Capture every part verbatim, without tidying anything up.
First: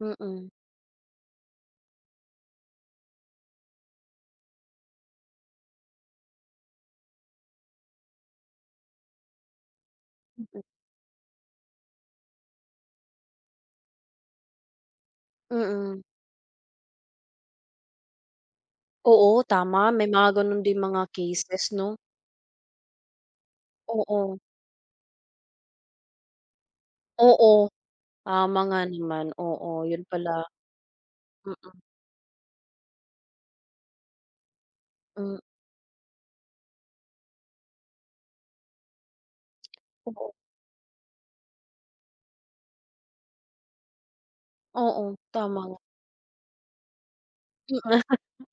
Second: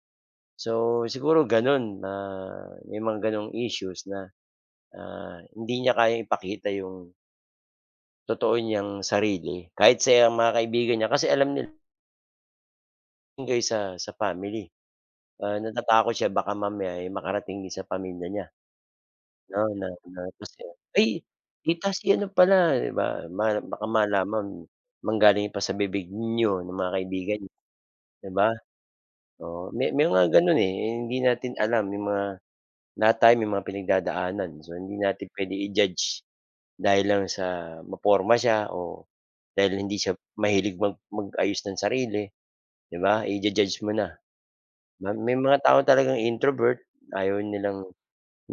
Mm. So, siguro gano'n na may mga ganong issues na, na hindi niya kayang ipakita yung, totoo niyang sarili kahit sa mga Mm. kaibigan niya kasi alam niya kaysa, sa family. Ah, Mm. natatakot siya baka mamaya, eh, makarating din sa pamilya niya, Oo, 'no na tama may na mga tapos gano'n yun, din mga "ay cases tita 'no. si ano pala" 'di ba baka Oo. malaman, manggaling pa sa bibig niyo ng mga kaibigan nya, Oo, 'di ba? tama nga naman, Oo, oo may yun may mga pala. gano'n, eh, hindi natin Mm. alam yung mga, lahat tayo may mga pinagdadaanan so hindi natin M puwede i-judge, dahil lang sa maporma siya o, dahil hindi siya Oo. mahilig mag mag-ayos ng sarili, 'di ba i-ju-judge mo na. Ma Oo, may mga tama. tao talagang introvert ayaw M nilang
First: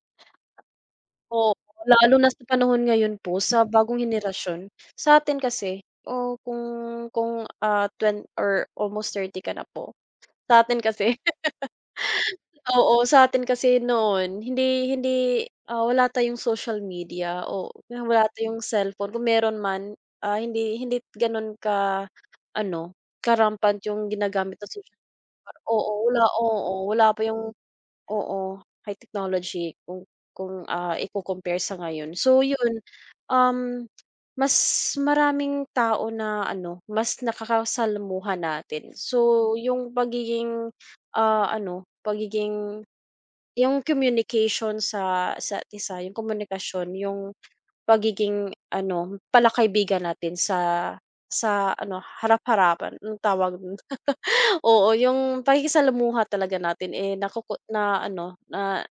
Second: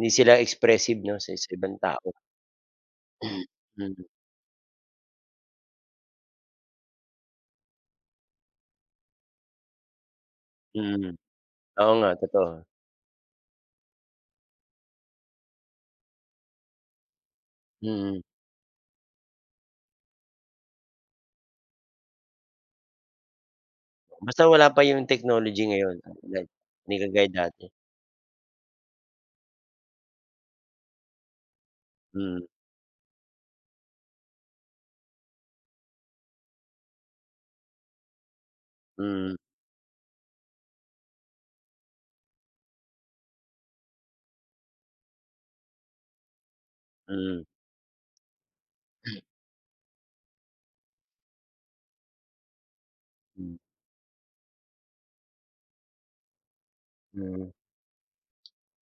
hindi sila expressive 'no, sa sa Opo, ibang tao. lalo na sa panahon ngayon po Hmm. sa bagong henerasyon, sa'tin kasi oo kung kung, ah, twen or almost thirty ka na po, sa'tin Mm, kasi oo nga totoo. Oo sa'tin kasi noon hindi hindi, ah, wala tayong social media oo Mm. wala tayong cellphone kung mayro'n man, ah, hindi hindi gano'n ka-ano, ka-rampant yung Basta ginagamit wala ng pa social media. yung technology Oo ngayon, wala, like oo 'di wala pa kagaya yung dati. oo, high technology kung, kung, ah, ico-compare sa ngayon, so Mm. yun, um, mas maraming tao na ano mas nakakasalamuha natin Mm. so yung pagiging, ah, ano pagiging yung communication sa sa isa't-isa yung komunikasyon yung Mm. pagiging ano pala-kaibigan natin sa, sa ano harap harapan anong tawag Hmm. do'n? Oo, yung pakikisalamuha talaga natin, eh, Hmm. nakoko na ano na